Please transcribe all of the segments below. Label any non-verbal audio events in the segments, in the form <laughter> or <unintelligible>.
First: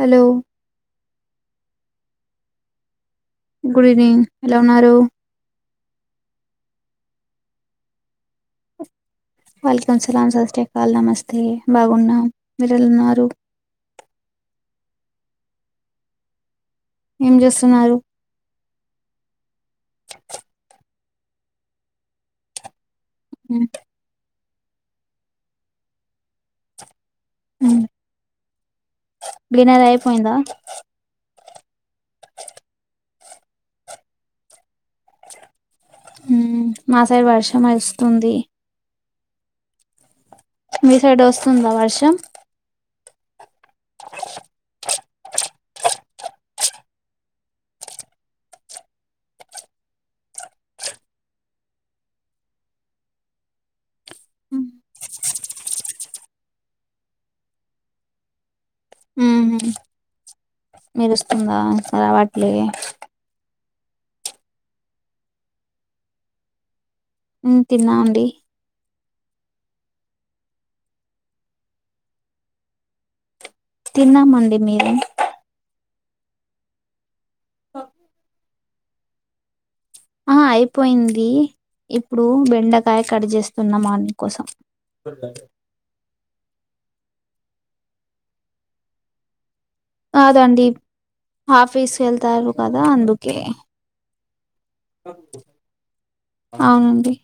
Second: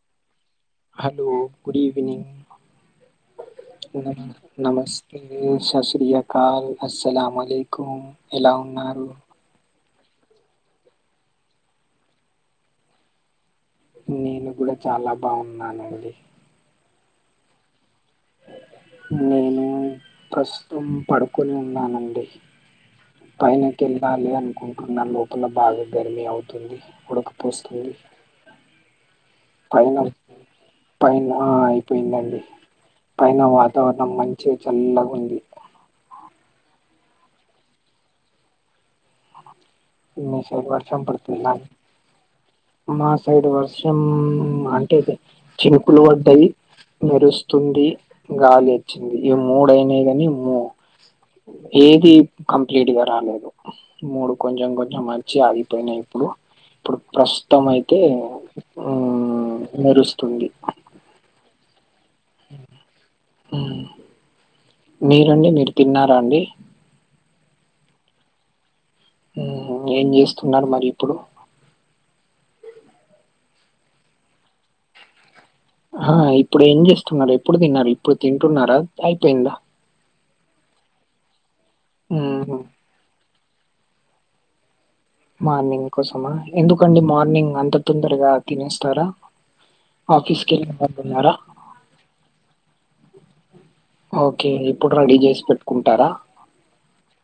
Hello hello good evening good evening ఎలా ఉన్నారు <unintelligible> స్రీ అకల్ అలాంాలకుం ఎలా ఉన్నారు <unintelligible> వల్కం సలాం సస్కాళ నమస్తే బాగున్నా మీరళ ఉన్నారు నేను కూడా చాలా బాగున్నానండి ఏం చేస్తున్నారు నేను ప్రస్తుతం పడుకొని ఉన్నానండి పైనకి వెళ్ళాలి అనుకుంటున్న లోపల బాగా గర్మి అవుతుంది ఉడకపోస్తుంది డిన్నర్ పైన అయిపోయిందా పైన అయిపోయిందండి పైన వాతావరణం మంచిగా చల్లగా ఉంది ఉం మా సైడ్ వర్షం వస్తుంది మనం ని సర <inaudible> మీ సైడ్ వస్తుందా వర్షం మాసైడు వర్షం అంటే చినుకులు పడ్డాయి మెరుస్తుంది గాలి వచ్చింది ఈ మూడయినా కాని మూ ఏది కంప్లీట్ గా రాలేదు మూడు కొంచెం కొంచెం వచి ఆగిపోయినాయి ఇప్పుడు ఇప్పుడు ప్రస్తుతం అయితే ఆ మెరుస్తుంది మెరుస్తుందా రావట్లే మీరండి మీరు తిన్నారా అండి ఉం తిన్నా అండి ఆహా ఏం చేస్తున్నారు మరి ఇప్పుడు తిన్నామండి మీరు ఆ ఇప్పుడు ఏం చేస్తున్నారు ఎప్పుడు తిన్నారు ఇప్పుడు తింటున్నారా అయిపోయిందా ఆ అయిపోయింది ఇప్పుడు మ్మ్ బెండ కాయ కడ్ చేస్తున్నమ్ అందు కోసం మార్నింగ్ కోసమా ఎందుకండి మార్నింగ్ అంత తొందరగా తినేస్తారా ఆఫీస్ కన్నారా <unintelligible> ఆఫీసు వెళ్తారు కదా అందుకే ఓకే ఇప్పుడు రెడీ చేసి పెట్టుకుంటారా అవునండి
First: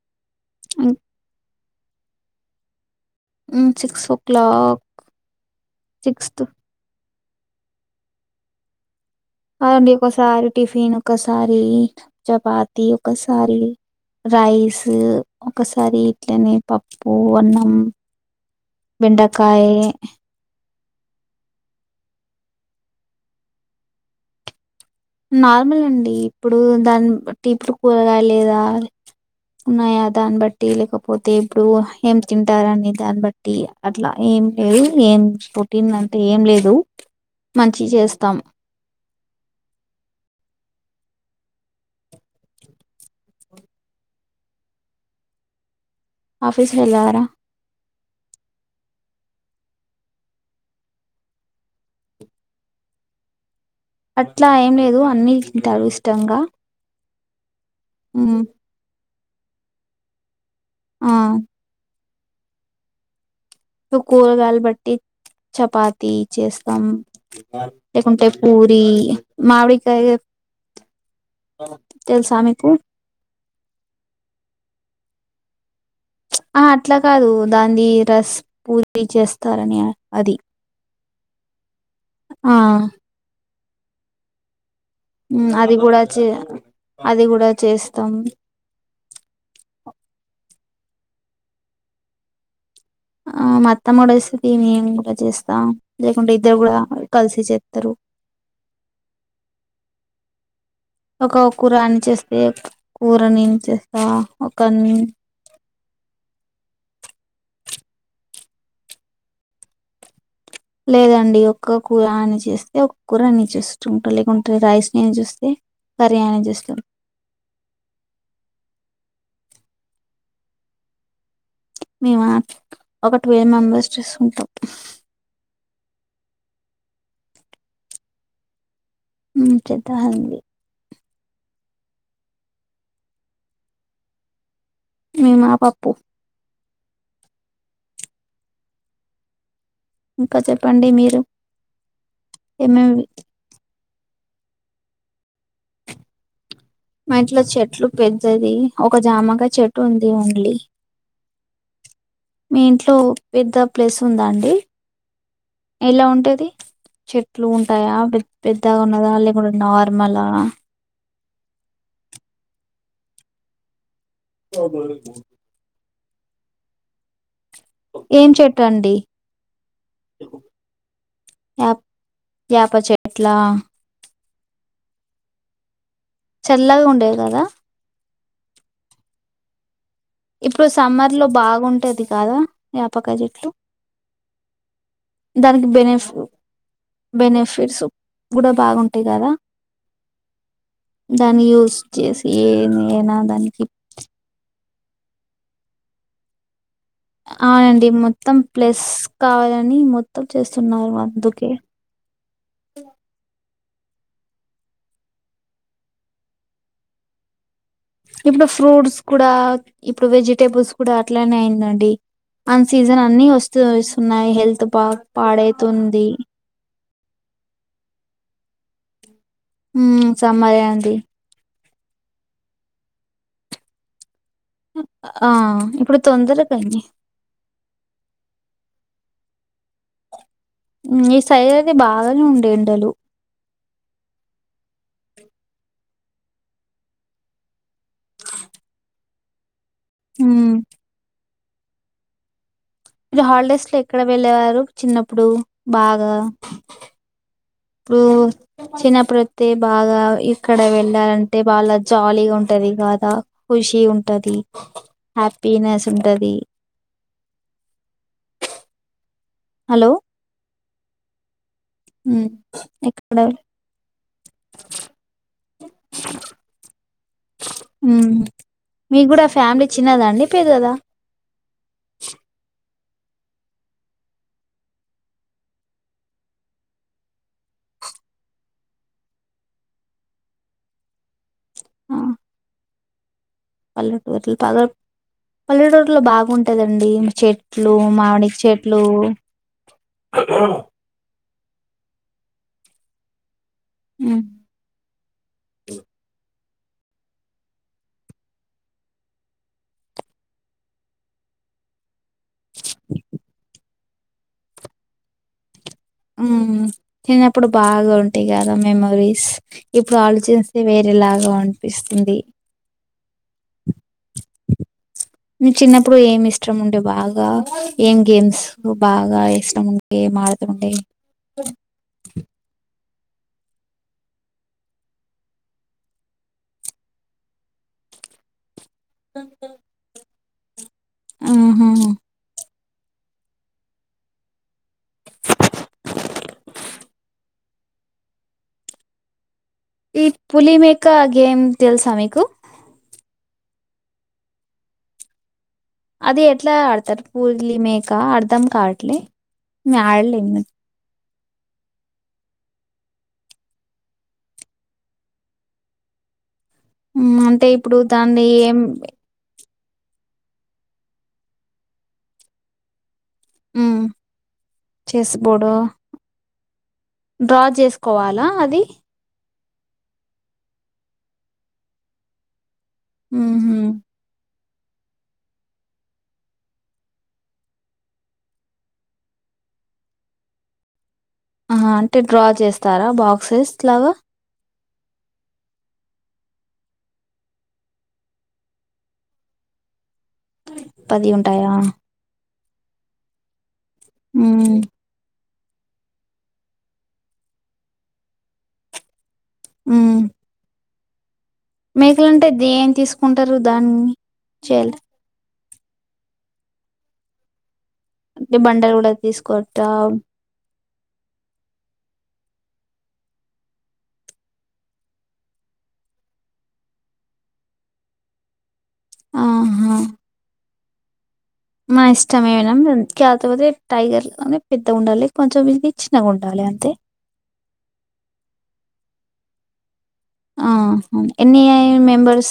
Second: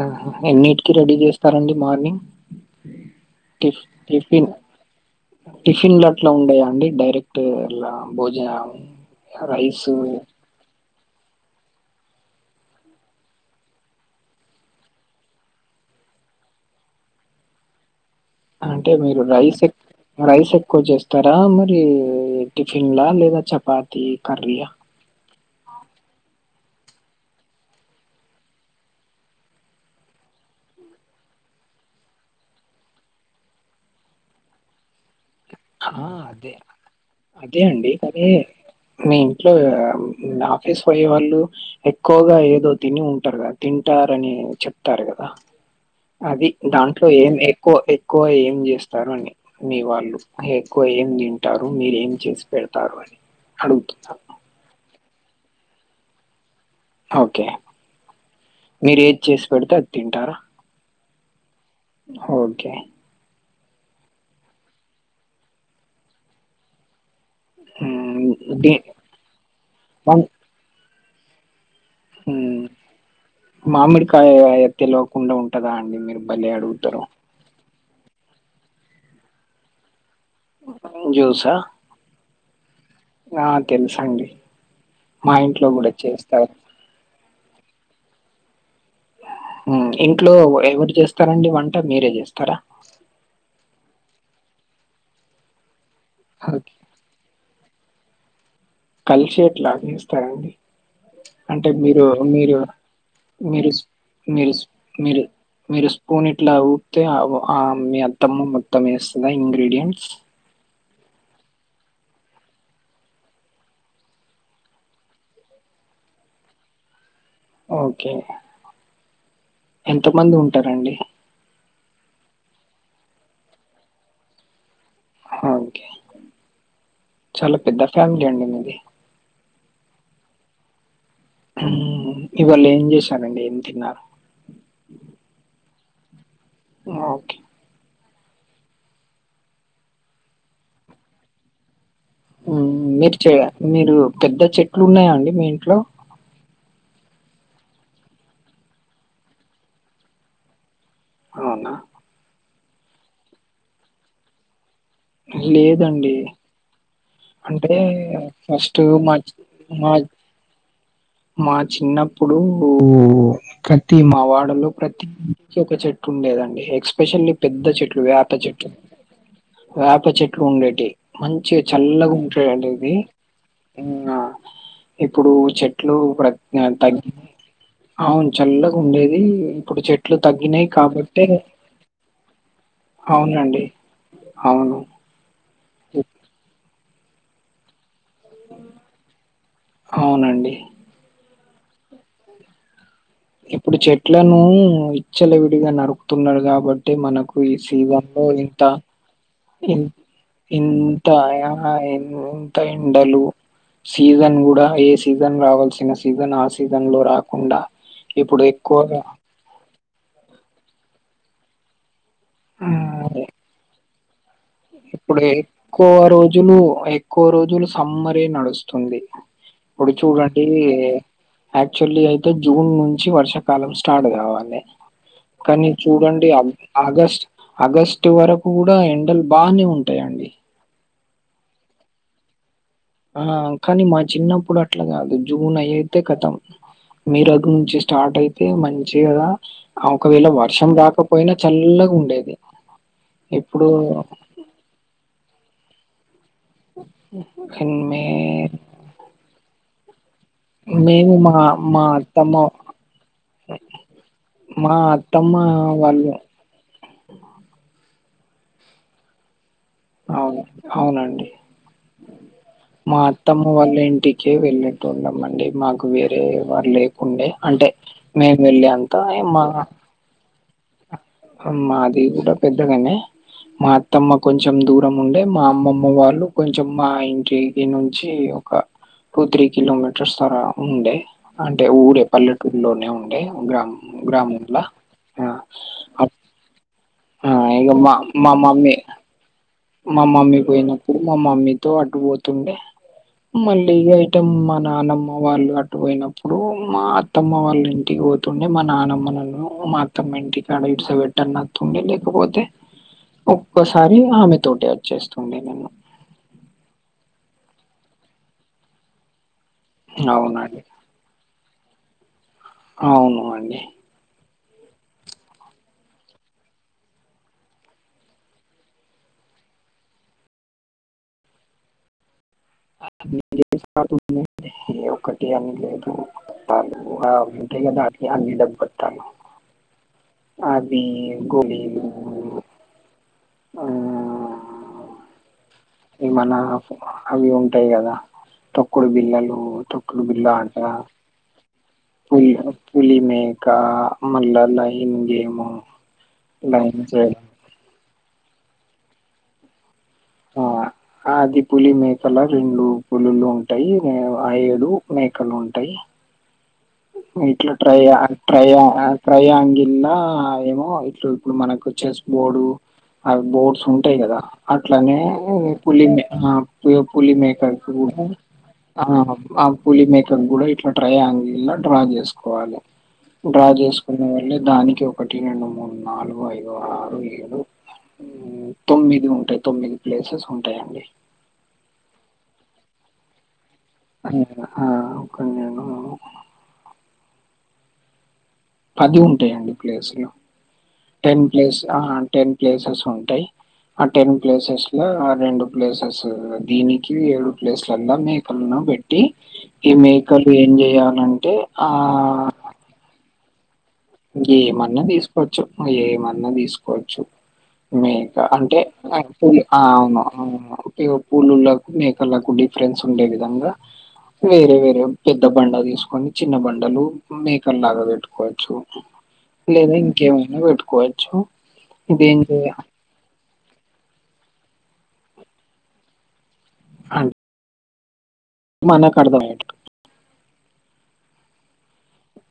ఆహా ఎన్నిటికి రెడీ చేస్తారండి మార్నింగ్ మ్మ్ టిఫ సిక్స్ ఓ టిఫిన్ క్లాక్ టిఫిన్ లో అట్ల సిక్స్త్ ఉండయా అండి డైరెక్ట్ అలా భోజన హ డి ఒకసారి టిఫిన్ ఒకసారి చపాతి ఒకసారి రైస్ ఒకసారి ఇట్లని పప్పు అన్నం అంటే మీరు రైస్ బెండకాయ ఎక్ రైస్ ఎక్కువ చేస్త చేస్తారా మరి టిఫిన్ లా లేదా చపాతి కర్రీలా నార్మల్ అండి ఇప్పుడు దాని టీపు కూరగా లేదా ఉన్నాయా దాన్ని బట్టి లేకపోతే ఇప్పుడు ఏం తింటారనె దాన్ని బట్టి ది అట్లా ఏం లేదు ఏం ప టిన్ ఆ అంటే ఏం అదే లేదు అదే మంచి అండి. కానీ చేస్తాం మీ ఇంట్లో నా ఆఫీస్ పోయే వాళ్ళు ఎక్కువగా ఏదో తిని ఉంటారు కదా తింటారని చెప్తారు కదా అది ఆఫీస్ దాంట్లో వెళ్ళారా ఏం ఎక్కువ ఎక్కువ ఏం చేస్తారు అని మీ వాళ్ళు ఎక్కువ ఏం తింటారు మీరు ఏం చేసి పెడతారు అని అడుగుతు అట్లా ఏం లేదు అన్ని తింటారు ఇష్టంగా ఓకే మ్మ్ మీరు ఏది చేసి పెడితే అది తింటారా ఆ ఓకే కూరగాయలు బట్టి చపాతి చేస్తాం లేకుంటే హ్మ్. ది పూరి మావడికాయ వన్ తెలుసా హ్మ్. మీకు మామిడికాయ తెలవకుండా ఉంటదా అండి మీరు భలే ఆ అట్లా అడుగుతారు. కాదు దాన్ని రస్ పూర్దీ చేస్తారని అది జ్యూసా ఆ ఆ తెలుసు అండి ఊ అది కూడా చే అది కూడా చేస్తాం హుక్ ఇంట్లో ఎవరు చేస్తారండి వంట మీరే చేస్తారా ఆ మత్తంమడేస్తది మేం కూడా చేస్తా లేకుంటే ఇద్దరు ఓకే. కూడా కలిసి చేస్తారు కలిసి ఎట్లా అనిస్తారండి ఒక అంటే కూర అని మీరు చేస్తే మీరు కూర నేను మీరు చేస్తా మీరు ఒక మీరు మీరు స్పూన్ ఇట్లా ఊపితే మీ అత్తమ్మ మొత్తం వేస్తుందా ఇంగ్రీడియంట్స్ లేదండి ఒక్క కూర అని చేస్తే ఒక్క కూర నె చెస్తుంటా లేకుంటే రైస్ నేను చేస్తే కర్రీ ఆయన చేస్తారు ఓకే ఎంత మంది ఉంటారండి మేమ ఒక ట్వుల్వ్ మెంబర్స్ చేసుకుంటాం ఓకేచాలా పెద్ద ఫ్యామిలీ అండి మీది హుక్ చెద్దాంది హుక్ ఇవాళ ఏం చేశానండి ఏం తిన్నారు మేమా పప్పు ఓకే ఇంకా చెప్పండి మీరు ఉ ఏమేమి మీరు చె మీరు పెద్ద చెట్లు ఉన్నాయా అండి మీ ఇంట్లో మా ఇంట్లో చెట్లు పెద్దది ఒక జామకా చెట్టు ఉంది ఓన్లీ అవునా మీ ఇంట్లో పెద్ద ప్లేస్ ఉందా అండి ఎలా లేదండి ఉంటది చెట్లు అంటే ఉంటాయా పెద్ద పెద్దగా ఫస్ట్ ఉన్నదా మచి లేకుంటే మ నార్మలా మా చిన్నప్పుడు ప్రతి మా వాడలో ప్రతి ఒక చెట్టు ఉండేదండి ఎక్స్పెషల్లీ పెద్ద చెట్లు ఏం వేప చెట్టు చెట్లు అండి వేప చెట్లు ఉండేటివి మంచిగా యా చల్లగా ఉంటాయండి యాప అవి చెట్లా ఉమ్ ఇప్పుడు చెట్లు ప్ర చల్లగా తగ్గి ఉండేది కదా అవును చల్లగా ఉండేది ఇప్పుడు చెట్ ఇప్పుడు సమ్మర్ లో బాగుంటేది కాదా వేపకయ చెట్లు అవునండి అవును దానికి బెనిఫ బెనిఫిట్స్ కూడా బాగుంటాయి కదా అవునండి దాన్ని యూస్ చేసి ఏమి ఏనా దానికి ఇప్పుడు చెట్లనూ విచ్చలవిడిగా నరుకుతున్నారు కాబ టే మనకు ఈ అవునండి సీజన్ లో మొత్తం ఇంత ప్లస్ కావాలని ఇన్ మొత్తం చేస్తున్నారు ఇంతా అందుకే ఇంత ఎండలు సీజన్ గుడా ఏ సీజన్ రావాల్సిన సీజన్ ఆ సీజన్లో రాకుండా ఇప్పుడు ఫ్రూట్స్ కూడా ఇప్పుడు వెజిటేబుల్స్ కూడా అట్లానే అయిందండి అన్ ఆ సీజన్ అన్నీ వస్తూ వసున్నాయి హెల్త్ త బాగ్ ఇప్పుడు ఎక్కువ పాడైతుంది రోజులు ఎక్కువ రోజులు సమ్మరే నడుస్తుంది ఇప్పుడు ఉమ్, చూడండీ సమ్మర్ అండి యాక్చువల్లీ అయితే జూన్ నుంచి వర్షాకాలం స్టార్డ్ కావాలే ఆ కానీ ఇప్పుడు చూడండి అగ్ తొందరగా అండి ఆగస్ట్ ఆగస్టు వరకు గూడా ఎండలు బానే ఉంటాయండి ఈ సైడ్ ఐతే బాగానే ఉండే ఎండలు ఆ కానీ మా చిన్నప్పుడు అట్ల కాదు జూన్ అయయితే కతం మే <inaudible> నుంచి స్టార్ట్ అయితే మంచి గదా ఒకవేళ ఉమ్, వర్షం రాకపోయినా చల్లగ ఉండేది మీరు హాల్డేస్ లో ఎక్కడ వెళ్ళేవారు చిన్నప్పుడు బాగా హన్ మే చిన్నప్పుడుతి బాగా ఇ క్కడ మేము మా వెళ్ళాలంటే బాగా మా అత్తమ్మ జాలీగా ఉంటది గాదా ఖుషీ ఉంటది మా అత్తమ్మ హ్యాపీనెస్ వాళ్ళు ఉంటది హలో అవును అవునండి ఉమ్ మా ఎక్కడ అత్తమ్మ వాళ్ళ ఇంటికే వెళ్ళెటోల్లం అండి మాకు వేరే ఎవరు లేకుండే అంటె ఉమ్, మేం వెళ్ళేంత మీకు కూడా మ ఫ్యామిలీ చిన్నదా అండి పెదదా అ మాది గూడా పెద్దగనే మా అత్తమ్మ కొంచెం దూరం ఉండే మా అమ్మమ్మ వాళ్ళు కొంచెం మా ఇంటి నుంచి ఒక టూ త్రీ కిలోమీటర్స్ అలా ఉండే అంటే ఊరే పల్లెటూరులోనే ఉండే గ్రామం పల్లెటూరు బాగా పల్లెటూరులో అప్ బాగుంటదండీ ఆ ఇగ చెట్లూ, మా మామిడి మా మమ్మీ చెట్లూ మా మమ్మీ పోయినప్పుడు మా మమ్మీతో అటు పోతుండే మళ్ళీ ఉమ్, వైటం మా నానమ్మ వాళ్ళు అ టు పోయినప్పుడు మా అత్తమ్మ వాళ్ళ ఇంటికి పోతుండే మా నానమ్మ నన్ను మా త్తమ్మ ఇంటికాడ ఇడ్సబెట్టన్నా ఒత్తుండే లేకపోతే ఒక్కోసారి ఆమె తోటి అచ్చేస్తుం మేమన్న ఊమ్ చిన్నప్పుడు బాగా ఉంటాయి కదా మెమోరీస్ ఇప్పుడు అవునండి ఆలోచిస్తే వే ఎలాగో అనిపిస్తుంది అవును అండి మి చిన్నప్పుడు ఏమి ఇష్టం ఉండే బాగా ఏం గేమ్స్ బాగా ఇష్టం ఉన్ గేం ఆడుతుండే <inaudible> ఏ ఒక్కటి అని లేదూ <unintelligible> ఆ ఉంటాయి కదా అట్లే అన్ని <unintelligible> అవీ ఆహా గోలీలు ఆ ఇవి మన అవి ఉంటాయి గదా తొక్కుడు బిల్లలు తొ ఈ పులి మేకా గేమ్ తెలుసా మీకు పులి పులి మేకా మళ్ళా లయన్ గేము అది ఎట్ల ఆడతారు పూరలి మేక అర్ధం కావట్లే మే ఆడలే ఆ అది పులి మేకల రెండు పులులు ఉంటాయి మే ఆ ఏడు మేకలు ఉంటాయి మ్మ్, మీ అంటే ఇట్లో ఇప్పుడు ట్రై యా అన్ దాన్ని ట్రై ఏం యా అన్ ట్రైయాంగిల్ ల ఏమో ఇట్లు ఇప్పుడు మనకు చెస్ బోర్డు అవి బోర్డ్స్ మ్మ్, ఉంటాయి కదా అట్లనే చెస్ బోర్డు ఇ పులి మే ఆ పు పులి డ్రా మేకకి కూడా చేసుకోవాలా అది ఆ అబ్ పులి మేకకి కూడా ఇట్ల ట్రైయాంగిల్ లా డ్రా చేసుకోవాలె డ్రా మ్మ్హ. చేసుకో కున్న వాళ్ళే దానికి ఒకటి రెండు మూడు నాలుగు ఐదు ఆరు ఏడు ఊమ్ తొమ్మిది ఉంటాయి తొమ్మిది ప్లేసెస్ ఉంటాయండి ఆ అంటే డ్రా చేస్తారా బాక్సెస్ లాగా ఆ ఒకటి రెండు మూడు పది వుంటాయండి ప్లేస్ లు పది టెన్ ఉంటాయా ప్లేస్ ఆ టెన్ ప్లేసెస్ ఉంటాయి ఆ టెన్ మ్మ్, ప్లేసెస్ ల రెండు ప్లేసెస్ దీనికి ఏడు ప్లేస్లలల్ల మేకలను పెట్ ట్టి ఈ మ్మ్. మేకలు ఏం జేయాలంటే మేకలంటే ఆహ్, దేన్ తీసుకుంటరు దాన్ని చేయాల ఏమన్నా తీసుకోవచ్చు ఏమన్నా తీసుకోవచ్చు మేకా అంటే బండలు కూడా <inaudible> ఆ తీసుకోవచ్చా అవును ఆ అంటే పులులకు మేకలకు డిఫరెన్స్ ఉండే విధంగా వేరే వేరే పెద్ద బండ తీసుకొని చిన్న బండలు మేకల్లాగా పెట్టుకోవచ్చు లేదా ఆహా ఇంకేమైనా పెట్టుకోవచ్చు మన ఇష్టమేనా <unintelligible> టైగర్ లోనే పెద్దగుండాలి కొంచెం ఇది చిన్నగుండాలి అంతే అన్ మనక్ అర్థం అయ్యేట్టు ఆ ఎన్ని అయి మెంబర్స్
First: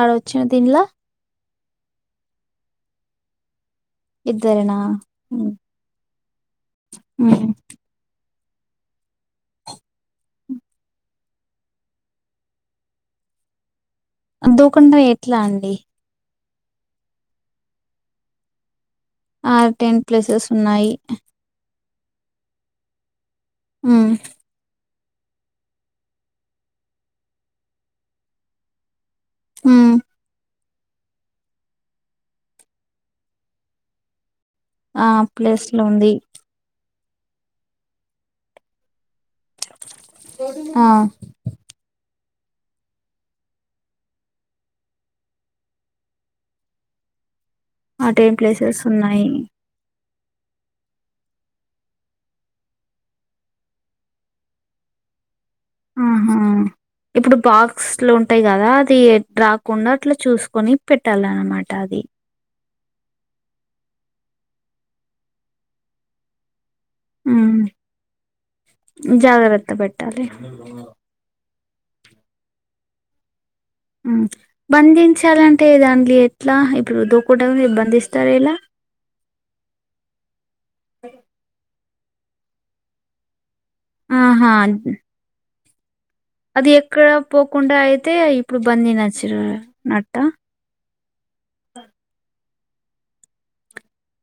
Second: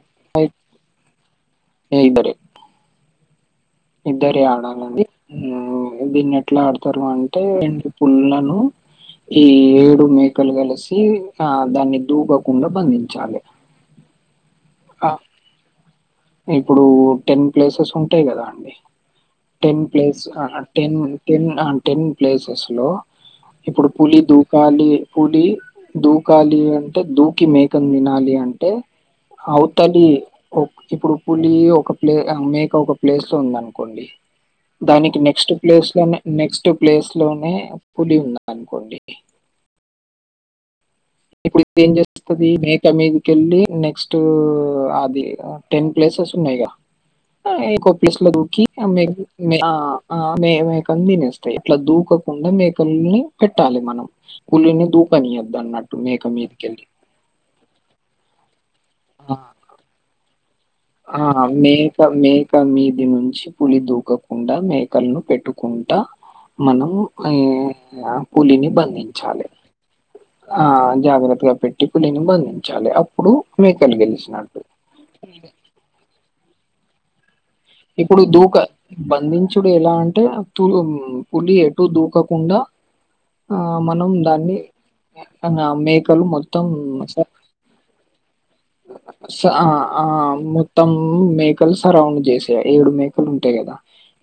ఆడొచ్చిన దీనిలో ఆ ఇద్దరే ఇద్దరే ఇద్దరేనా ఆడాలండి ఉమ్. దీన్ని ఎట్లా ఆడతారు అంటే ఉమ్. పులులను ఈ ఏడు మేకలు కలిసి ఆ దాన్ని దూబకుండా బంధించాలి అదొకుండ ఆ ఎట్లా అండి ఇప్పుడు టెన్ ప్లేసెస్ ఉంటాయి కదా అండి ఆ టెన్ ప్లేస్ ఆ ప్లేసెస్ ఉన్నాయి టెన్ టెన్ ఆ టెన్ ప్లేసెస్‌లో ఇప్పుడు ఉమ్ పులి దూ కాలి పులి దూకాలి అంటే దూకి మేకని తినాలి అంటే ఉమ్ అవుతాలి ఇప్పుడు పులి ఒక ప్లే మేక ఒక ప్లేస్‌లో ఉందనుకోండి ఆ దానికి నెక్స్ట్ ప్లేస్ లో ఉంది ప్లేస్‌లోనే నెక్స్ట్ ప్లేస్‌లోనే పులి ఉంది అనుకోండి ఆ ఇప్పుడు ఇదేం చేస్తాది మేక మీదికెళ్ళి నెక్స్ట్ అది టెన్ ప్లేసెస్ ఉన్నాయిగా ఇంకో ఆ ప్లేస్లో టెన్ దూకి ప్లేసెస్ మే ఉన్నాయి మే ఆ ఆ మే మేకని తినేస్తాయి ఇట్లా దూకకుండా మేకల్ని పెట్టాలి మనం పులిని దుకానియద్దు అన్న ఆహా ఇప్పుడు బాక్స్లు ఉంటాయి కదా అది రాకుండ అట్లా చూసుకొని ఆ పెట్టాలన్నమాట మేక అది మే క మీది నుంచి పులి దూకకుండా మేకలను పెట్టుకుంటా మనం ఉమ్ ఆ పులిని బంధించాలి జాగ్రత్త పెట్టాలి ఆ జాగ్రత్తగా పె ట్టి పులిని బంధించాలి అప్పుడు మేకలు ఆ గెలిచినట్టు. బంధించాలంటే దానిలో ఎట్లా ఇప్పుడు దూకడమే బం ఇప్పుడు దూక బంధించుడు ఎలా అంటే పులి ఎటు దూకకుండా ఆ మనం ఆహా దాన్ని మన మేకలు మొ అది ఎక్కడ పోకుండా అయితే ఇప్పుడు బందనచురు అనట్ట త్తం మేకలు సరౌండ్ చేసే ఏడు మేకలు ఉంటాయి కదా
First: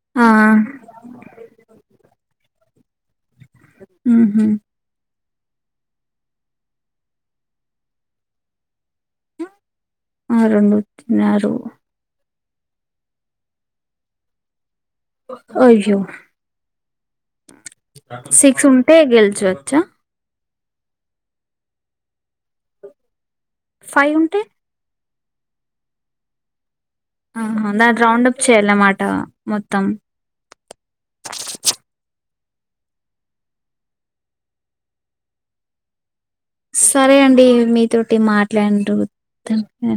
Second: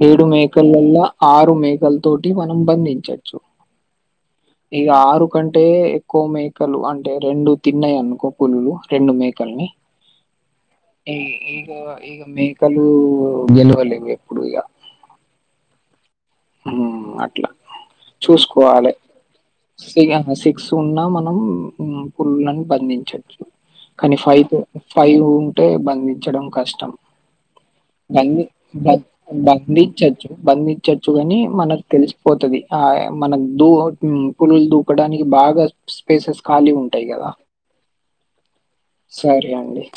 ఏడు ఆ మేకలలా ఆరు మేకల తోటి మనం బంధించచ్చు మ్మ్ఉహ్మ్ ఇగ ఆరు కంటే ఎక్కువ మేకలు అంటే రెండు తిన్నాయి అనుకో పులులు రెండు మే కల్ని ఆ రెండు తిన్నారు ఆ ఇగ మే క్కలు గెలువలేవు ఎప్పుడు ఇగ అయ్యో మ్ అట్లా సిక్స్ ఉంటే గెలుసొచ్చా ఇగ సిక్స్ ఉన్నా మనం పులులను బంధించొచ్చు కానీ ఫైవ్ ఫైవ్ ఉంటే బంధించడం కష్టం ఆహా దాని రౌండ్ అప్ బంది బం చేయాలన్నమాట మొత్తం బంధించచ్చు బంధించ చ్చు అని మనకు తెలిసిపోతది ఆ మన దూ పులులు దూకడానికి బాగా స్పేసెస్ ఖాళీ ఉంటాయి సరే కదా అండి మీతోటి సరే అండి మాట్లాడరు